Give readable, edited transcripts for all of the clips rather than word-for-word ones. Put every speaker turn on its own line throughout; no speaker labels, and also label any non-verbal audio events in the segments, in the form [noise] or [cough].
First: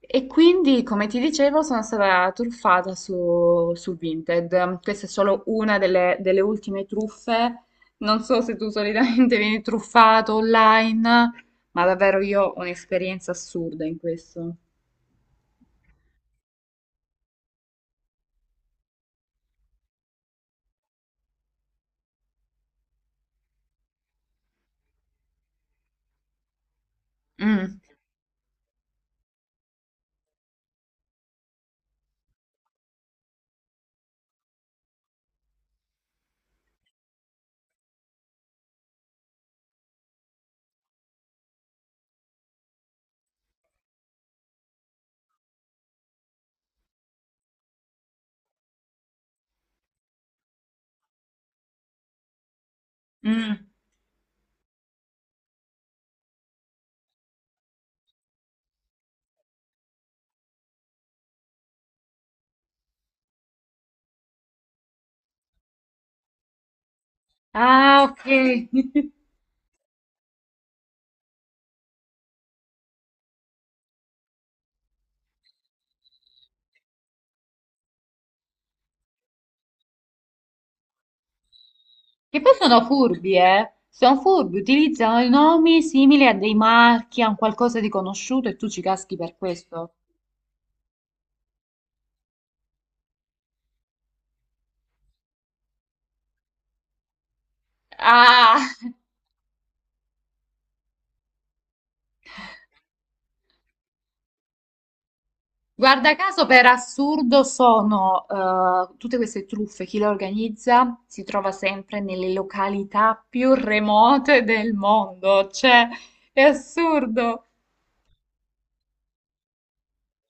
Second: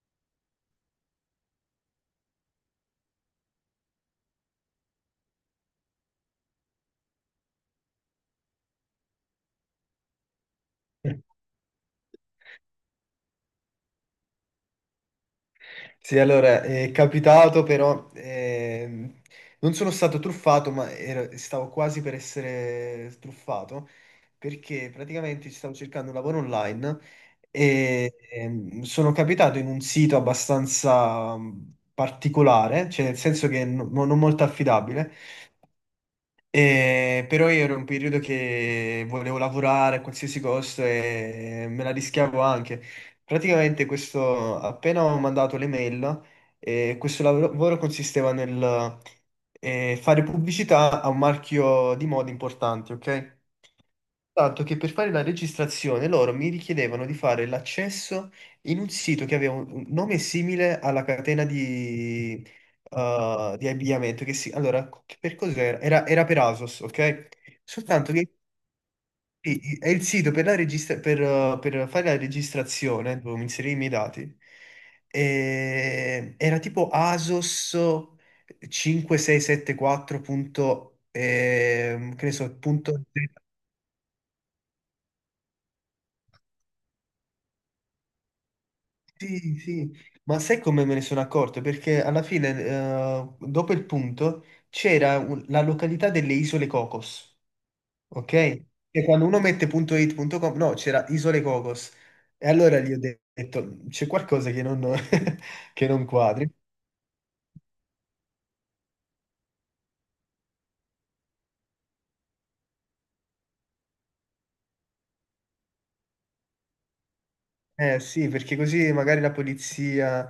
E quindi, come ti dicevo, sono stata truffata su Vinted. Questa è solo una delle ultime truffe. Non so se tu solitamente [laughs] vieni truffato
Eh,
online, ma davvero io ho un'esperienza assurda in questo.
Sì, allora, è capitato però, non sono stato truffato, ma stavo quasi per essere truffato, perché praticamente stavo cercando un lavoro online
Mm,
e sono capitato in un sito abbastanza particolare, cioè nel senso che non molto affidabile, però io ero in un periodo che volevo lavorare a qualsiasi costo e me la rischiavo anche. Praticamente questo, appena ho mandato l'email, questo lavoro consisteva nel fare pubblicità a un marchio di moda importante, ok?
mm.
Tanto che per fare la registrazione loro mi richiedevano di fare l'accesso in un sito che aveva un nome simile alla catena di abbigliamento. Che si, allora, per cos'era? Era per ASOS, ok?
Ah,
Soltanto
ok.
che
[laughs]
è il sito per fare la registrazione, dovevo inserire i miei dati. E era tipo ASOS 5674 punto, che ne
Che poi
so,
sono
punto.
furbi, eh? Sono furbi, utilizzano i nomi simili a dei marchi, a un qualcosa di conosciuto e tu ci caschi per
Sì, sì,
questo.
ma sai come me ne sono accorto? Perché alla fine, dopo il punto, c'era la località delle Isole Cocos, ok?
Ah!
E quando uno mette punto .it, punto .com, no, c'era Isole Cocos. E allora gli ho detto, c'è qualcosa che non, [laughs] che non
Guarda caso,
quadri.
per assurdo sono tutte queste truffe, chi le organizza si trova sempre nelle località più remote del mondo, cioè è assurdo.
Eh sì, perché così magari la polizia,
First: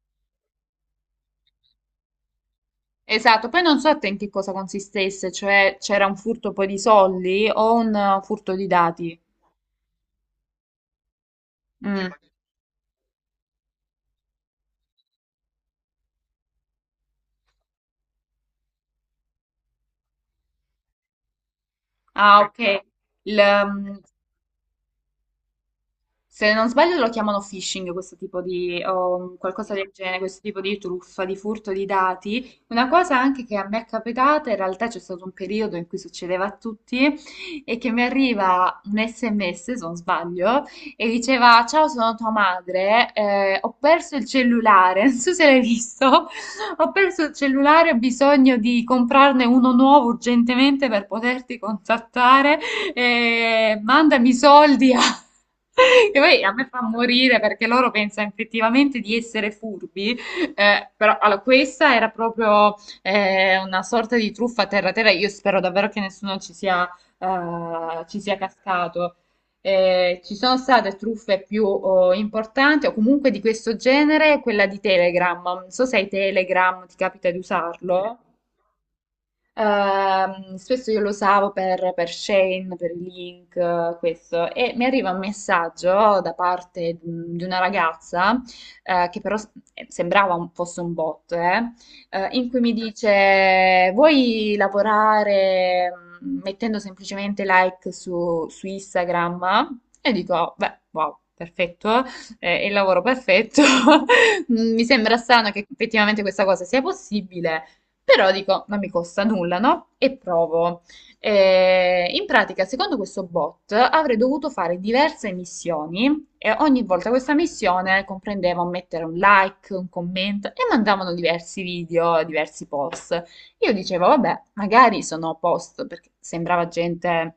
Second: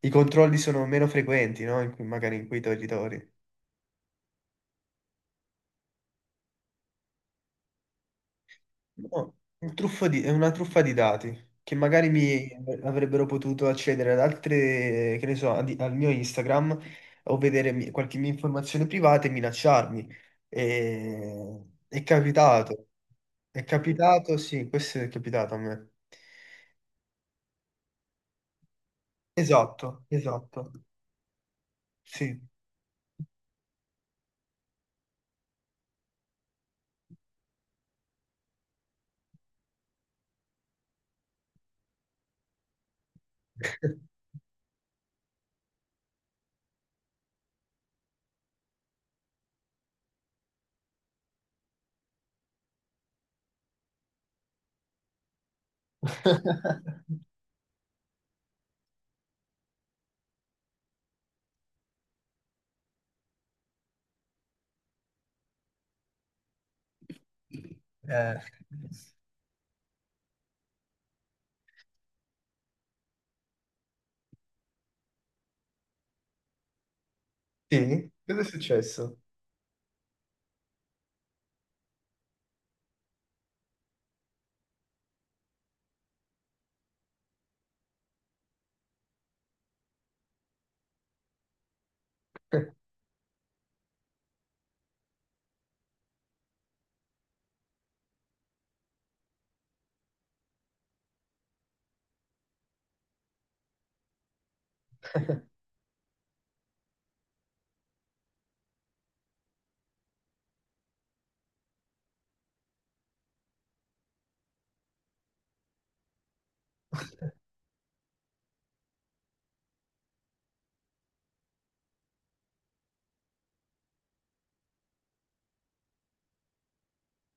i controlli sono meno frequenti, no? Magari in quei territori.
Esatto, poi non so a te in che cosa consistesse, cioè c'era un furto poi di soldi o un furto di dati.
No, un è una truffa di dati che magari
Mm.
mi avrebbero potuto accedere ad altre, che ne so, al mio Instagram o vedere qualche mia informazione privata e minacciarmi. E- È
Ah, ok.
capitato,
Il,
è
mm,
capitato, sì, questo è capitato a me.
Se non sbaglio lo chiamano phishing, questo tipo di, o qualcosa del
Esatto,
genere, questo tipo
esatto,
di truffa, di furto di
sì.
dati. Una cosa anche che a me è capitata, in realtà c'è stato un periodo in cui succedeva a tutti, è che mi arriva un SMS, se non sbaglio, e diceva, ciao, sono tua madre, ho perso il cellulare, [laughs] non so se l'hai visto, ho perso il cellulare, ho bisogno di comprarne uno nuovo urgentemente per poterti contattare, mandami i soldi a... Che poi a me fa
[laughs]
morire perché loro pensano effettivamente di essere furbi, però allora, questa era proprio una sorta di truffa terra-terra. Io spero davvero che nessuno ci sia
Eh,
cascato. Ci sono state truffe più importanti o comunque di questo genere, quella di Telegram. Non so se hai Telegram, ti capita di
sì,
usarlo?
cosa è successo?
Spesso io lo usavo per Shane, per i link, questo, e mi arriva un messaggio da parte di una ragazza, sembrava fosse un bot, in cui mi dice: Vuoi lavorare mettendo semplicemente like su Instagram? E dico: "Oh, beh, wow. Perfetto, è il lavoro perfetto." [laughs] Mi sembra strano
[laughs]
che effettivamente questa cosa sia possibile, però dico, non mi costa nulla, no? E provo. In pratica, secondo questo bot, avrei dovuto fare diverse missioni e ogni volta questa missione comprendeva un mettere un like, un commento e mandavano diversi video, diversi post. Io dicevo, vabbè, magari sono a posto, perché sembrava gente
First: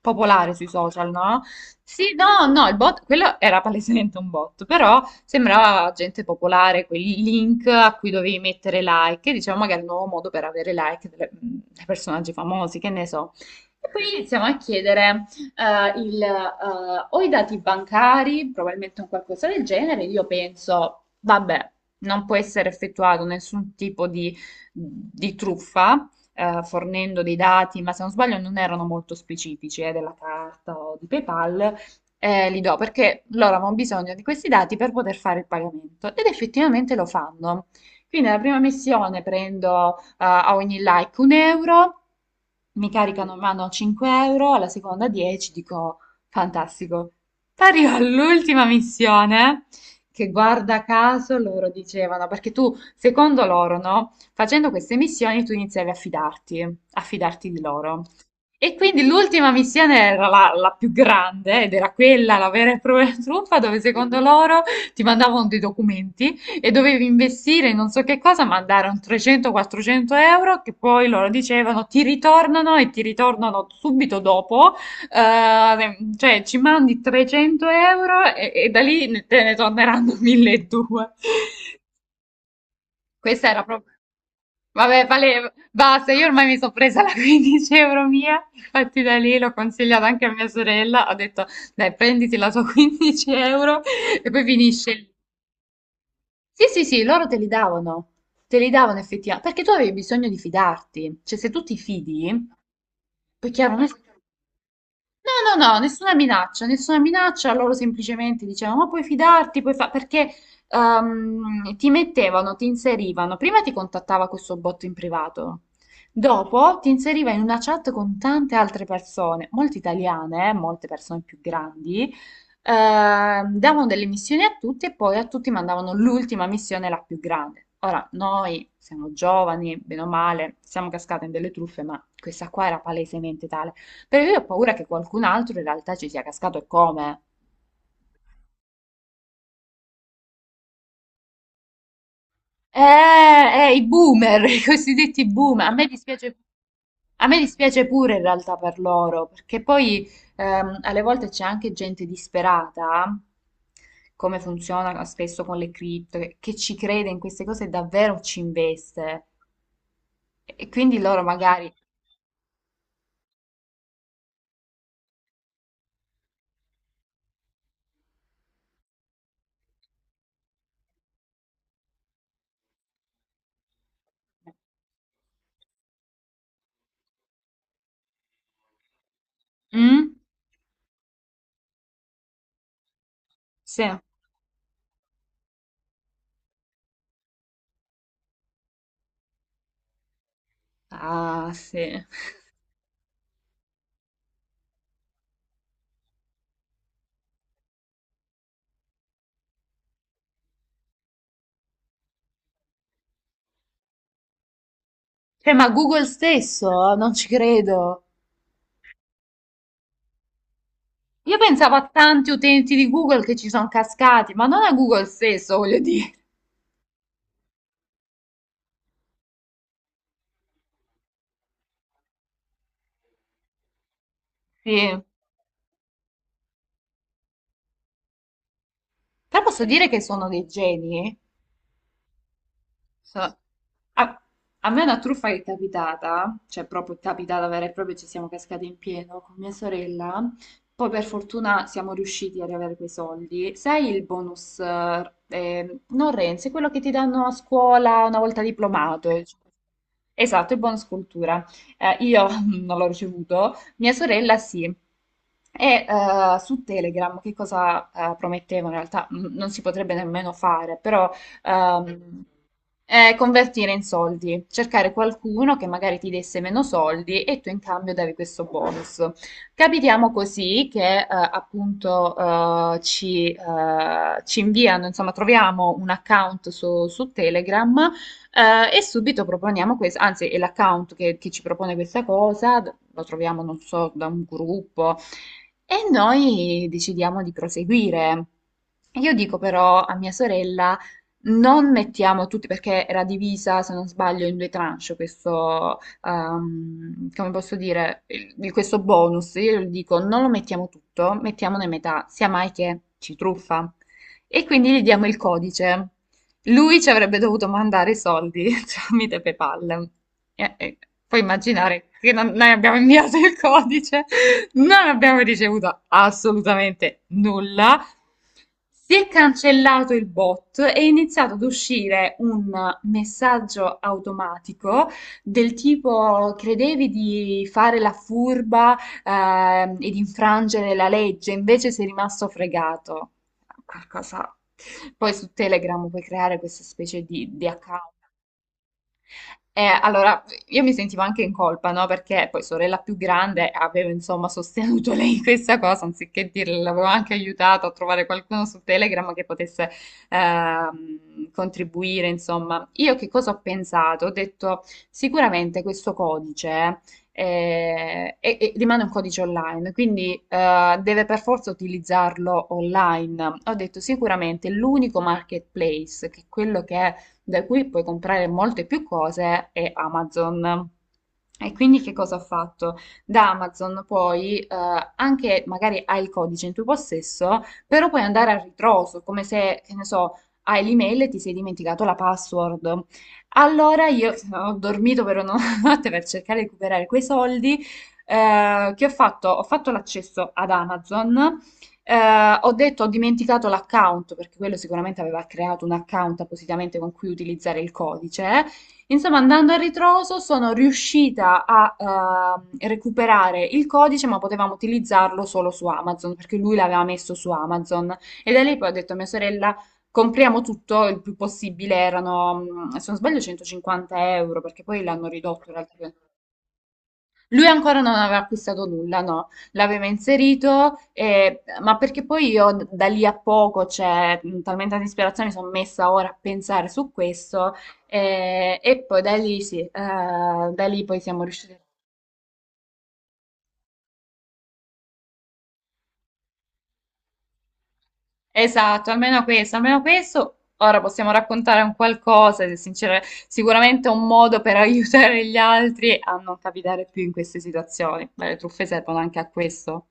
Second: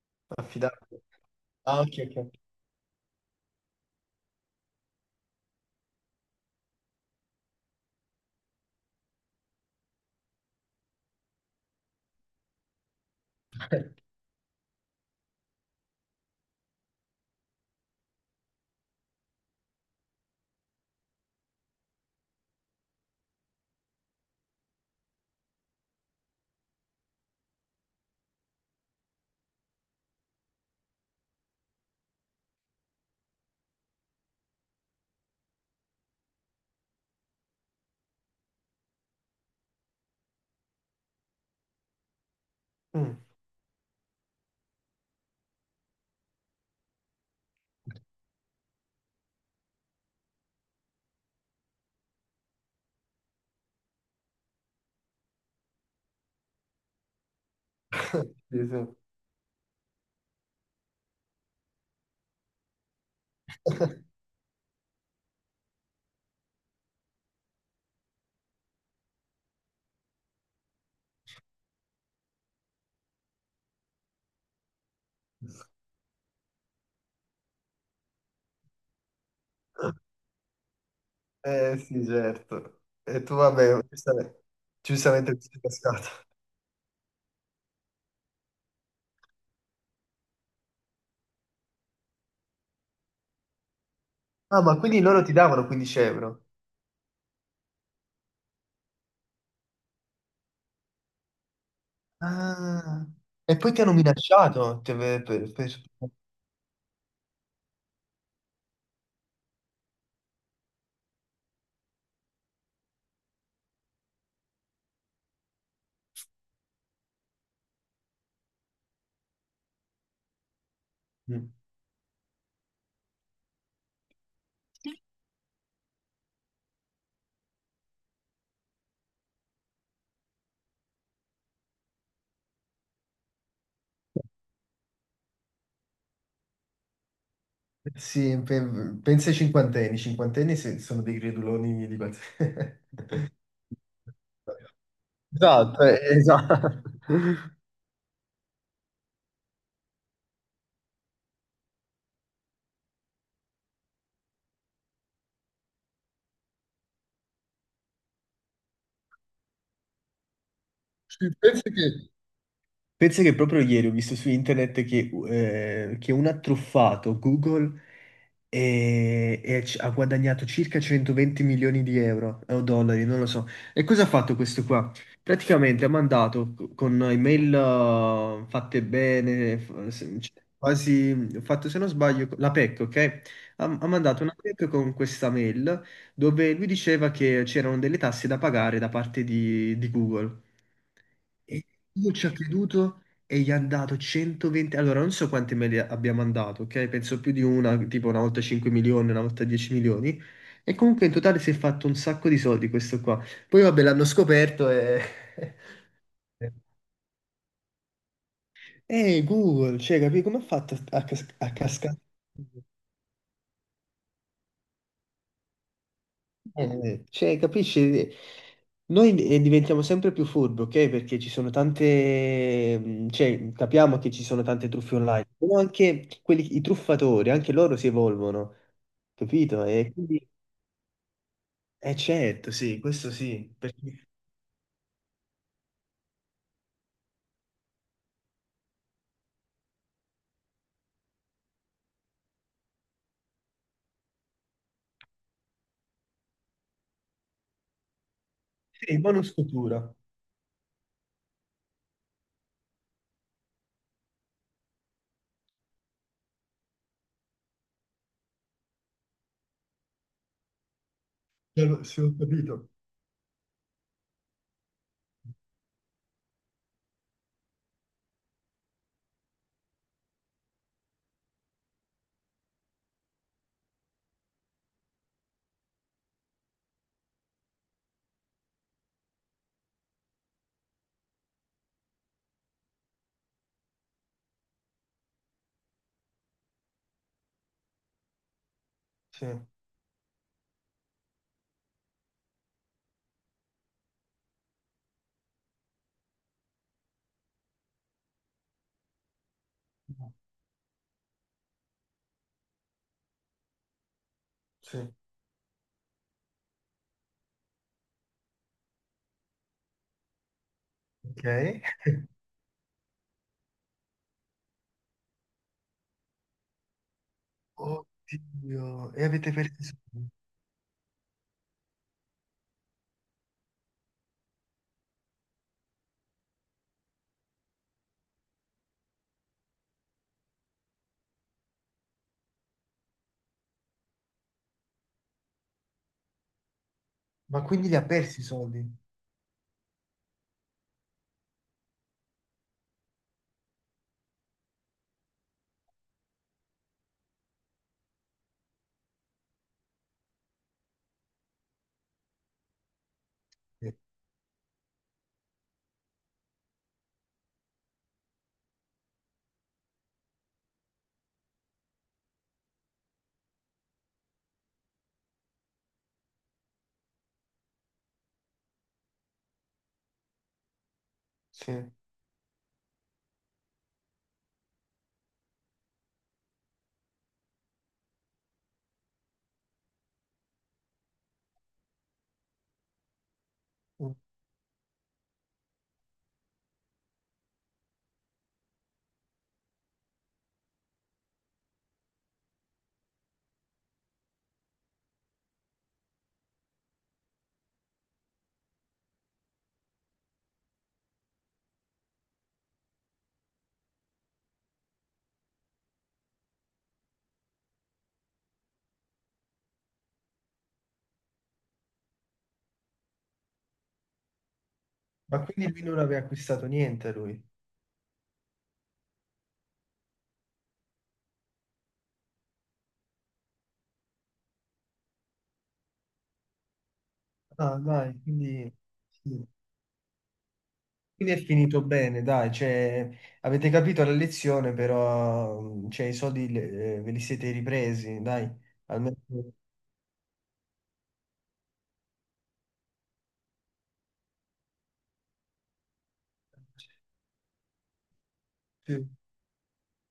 popolare sui
Affidato.
social, no?
Ah, ok,
Sì,
ok.
no, no, il bot, quello era palesemente un bot, però sembrava gente popolare, quei link a cui dovevi mettere like, e dicevo, magari un nuovo modo per avere like dei personaggi famosi, che ne so. E poi iniziamo a chiedere o i dati bancari, probabilmente un qualcosa del genere, io penso, vabbè, non può essere effettuato nessun tipo di truffa, fornendo dei dati, ma se non sbaglio non erano molto specifici, della carta o di PayPal, li do perché loro avevano bisogno di questi dati per poter fare il pagamento ed effettivamente lo fanno. Quindi nella prima missione prendo a ogni like un euro, mi
Mm.
caricano in mano 5 euro, alla seconda 10, dico fantastico. Arrivo all'ultima missione che guarda caso loro dicevano, perché tu, secondo loro, no? Facendo queste missioni tu iniziavi a fidarti di loro.
Sì,
E
sì.
quindi l'ultima missione era la più grande ed era quella, la vera e propria truffa, dove secondo loro ti mandavano dei documenti e dovevi investire in non so che cosa, mandare un 300-400 euro che poi loro dicevano ti ritornano e ti ritornano subito dopo cioè, ci mandi 300 euro e da te ne torneranno [laughs] 1200.
Eh sì, certo. E tu,
Questa era
vabbè,
proprio...
giustamente,
Vabbè,
giustamente ti
vale,
sei cascato.
basta, io ormai mi sono presa la 15 euro mia, infatti da lì l'ho consigliata anche a mia sorella, ho detto, dai, prenditi la tua [laughs] 15 euro e poi
Ah, ma
finisce
quindi
lì.
loro ti davano 15 euro?
Sì, sì, sì, loro te li davano effettivamente, perché tu avevi bisogno di fidarti, cioè se tu ti fidi,
Ah,
poi
e poi
chiaro,
ti
noi-
hanno minacciato? Ti ave-
No, no, no,
per-
nessuna minaccia, loro semplicemente dicevano, ma puoi fidarti, puoi fare, perché ti mettevano, ti inserivano, prima ti contattava questo botto in privato, dopo ti inseriva in una chat con tante altre persone, molte italiane, molte persone più
Mm.
grandi, davano delle missioni a tutti e poi a tutti mandavano l'ultima missione, la più grande. Ora, noi siamo giovani, bene o male, siamo cascate in delle truffe, ma questa qua era palesemente tale. Perché io ho paura che qualcun altro in realtà ci sia cascato e come.
Sì, pensa ai cinquantenni. I cinquantenni sono dei creduloni di qualsiasi.
Eh,
[laughs]
I boomer, [laughs] i cosiddetti boomer.
Esatto, esatto.
A me
[laughs]
dispiace pure in realtà per loro, perché poi alle volte c'è anche gente disperata, come funziona spesso con le cripto, che ci crede in queste cose e davvero ci investe. E quindi loro
Sì, Penso
magari...
che pensa che proprio ieri ho visto su internet che un ha truffato Google e ha guadagnato circa 120 milioni di euro o dollari, non lo so. E cosa ha fatto questo qua? Praticamente ha mandato con email fatte bene,
Mm?
cioè, quasi ho fatto se non sbaglio la PEC, ok? Ha
Sì.
mandato una PEC con questa mail dove lui diceva che c'erano delle tasse da pagare da parte di Google.
Ah,
E
sì.
io ci ho creduto e gli ha dato 120. Allora, non so quante mail abbia mandato, ok? Penso più di una, tipo una volta 5 milioni, una volta 10 milioni. E comunque in totale si è fatto un sacco di soldi questo qua. Poi vabbè, l'hanno scoperto e.
Cioè, ma
[laughs]
Google stesso, non ci credo.
Google, cioè, capi come ha fatto a, cas-
Io
a
pensavo a
cascare?
tanti utenti di Google che ci sono cascati, ma non a Google stesso, voglio dire.
Cioè, capisci? Noi diventiamo sempre più furbi, ok? Perché ci sono tante, cioè, capiamo che ci sono tante truffe
Sì.
online, però anche quelli, i truffatori, anche loro si evolvono,
Però
capito?
posso dire
E
che
quindi.
sono dei geni, eh?
Eh, certo, sì, questo
So-
sì, perché.
a, a me una truffa che è capitata, cioè proprio capitata vera e propria, ci siamo cascati in pieno con mia sorella. Poi per fortuna siamo riusciti ad avere quei soldi. Sai il bonus, non Renzi, quello che ti danno a scuola una volta
Sì,
diplomato, eh,
bonus
cioè
cultura.
Esatto, il bonus cultura. Io [laughs] non l'ho ricevuto, mia sorella sì. Su Telegram che cosa promettevano? In realtà non si potrebbe nemmeno fare, però
Allora, sì, ho
ehm,
capito.
convertire in soldi, cercare qualcuno che magari ti desse meno soldi e tu in cambio davi questo bonus. Capitiamo così che ci inviano, insomma, troviamo un account su Telegram e subito proponiamo questo, anzi è l'account che ci propone questa cosa, lo troviamo, non so, da un gruppo e noi decidiamo di proseguire. Io
Sì,
dico però a mia sorella, non mettiamo tutti, perché era divisa, se non sbaglio, in due tranche questo, come posso dire, questo bonus. Io le dico, non lo mettiamo tutto, mettiamone metà, sia mai che ci truffa. E quindi gli
sì.
diamo il codice. Lui ci avrebbe dovuto mandare i soldi [laughs] tramite PayPal. E puoi
Ok.
immaginare che noi abbiamo inviato il codice, non abbiamo ricevuto assolutamente nulla.
Oddio,
Si
e
è
avete perso i
cancellato il
soldi?
bot e è iniziato ad uscire un messaggio automatico del tipo: credevi di fare la furba, e di infrangere la legge, invece sei rimasto fregato qualcosa... Poi su Telegram puoi creare questa specie di,
Ma
di
quindi li ha
account
persi i soldi?
allora, io mi sentivo anche in colpa, no? Perché poi sorella più grande avevo insomma sostenuto [laughs] lei in questa cosa, anziché dirle, l'avevo anche aiutato a trovare qualcuno su Telegram che potesse contribuire, insomma. Io che cosa ho
Sì.
pensato? Ho detto, sicuramente questo codice rimane un codice online, quindi deve per forza utilizzarlo online. Ho detto, sicuramente l'unico marketplace, che è quello che da cui puoi comprare molte più cose, è Amazon. E
Sì.
quindi che cosa ho fatto? Da Amazon poi, anche magari hai il codice in tuo possesso, però puoi andare a ritroso, come se, che ne so, hai l'email e ti sei dimenticato la password. Allora io [laughs] ho dormito per una [laughs] notte per cercare di recuperare quei soldi, che ho fatto? Ho fatto l'accesso ad Amazon, ho detto ho dimenticato l'account, perché quello sicuramente aveva creato un account appositamente con cui utilizzare il codice. Insomma, andando a ritroso sono riuscita a recuperare il codice, ma potevamo utilizzarlo solo su Amazon, perché lui l'aveva messo su Amazon. E da lì poi ho detto a mia sorella, compriamo tutto il più possibile, erano, mm, se non sbaglio, 150 euro, perché poi l'hanno
Ma
ridotto
quindi
in
lui
realtà.
non aveva acquistato niente, lui?
Lui ancora non aveva acquistato nulla, no, l'aveva inserito, ma perché poi io da lì a poco, cioè, talmente tanta ispirazione, mi sono messa ora a pensare su questo
Ah, dai, quindi,
e poi da
sì.
lì sì, da lì poi
Quindi
siamo
è
riusciti.
finito bene, dai, cioè, avete capito la lezione, però cioè, i soldi ve li siete ripresi, dai,
Esatto,
almeno.
almeno questo, almeno questo. Ora possiamo raccontare un qualcosa, se sincero- sicuramente un modo per [laughs] aiutare gli altri a non capitare più in queste situazioni. Beh, le truffe
Sì.
servono anche a questo.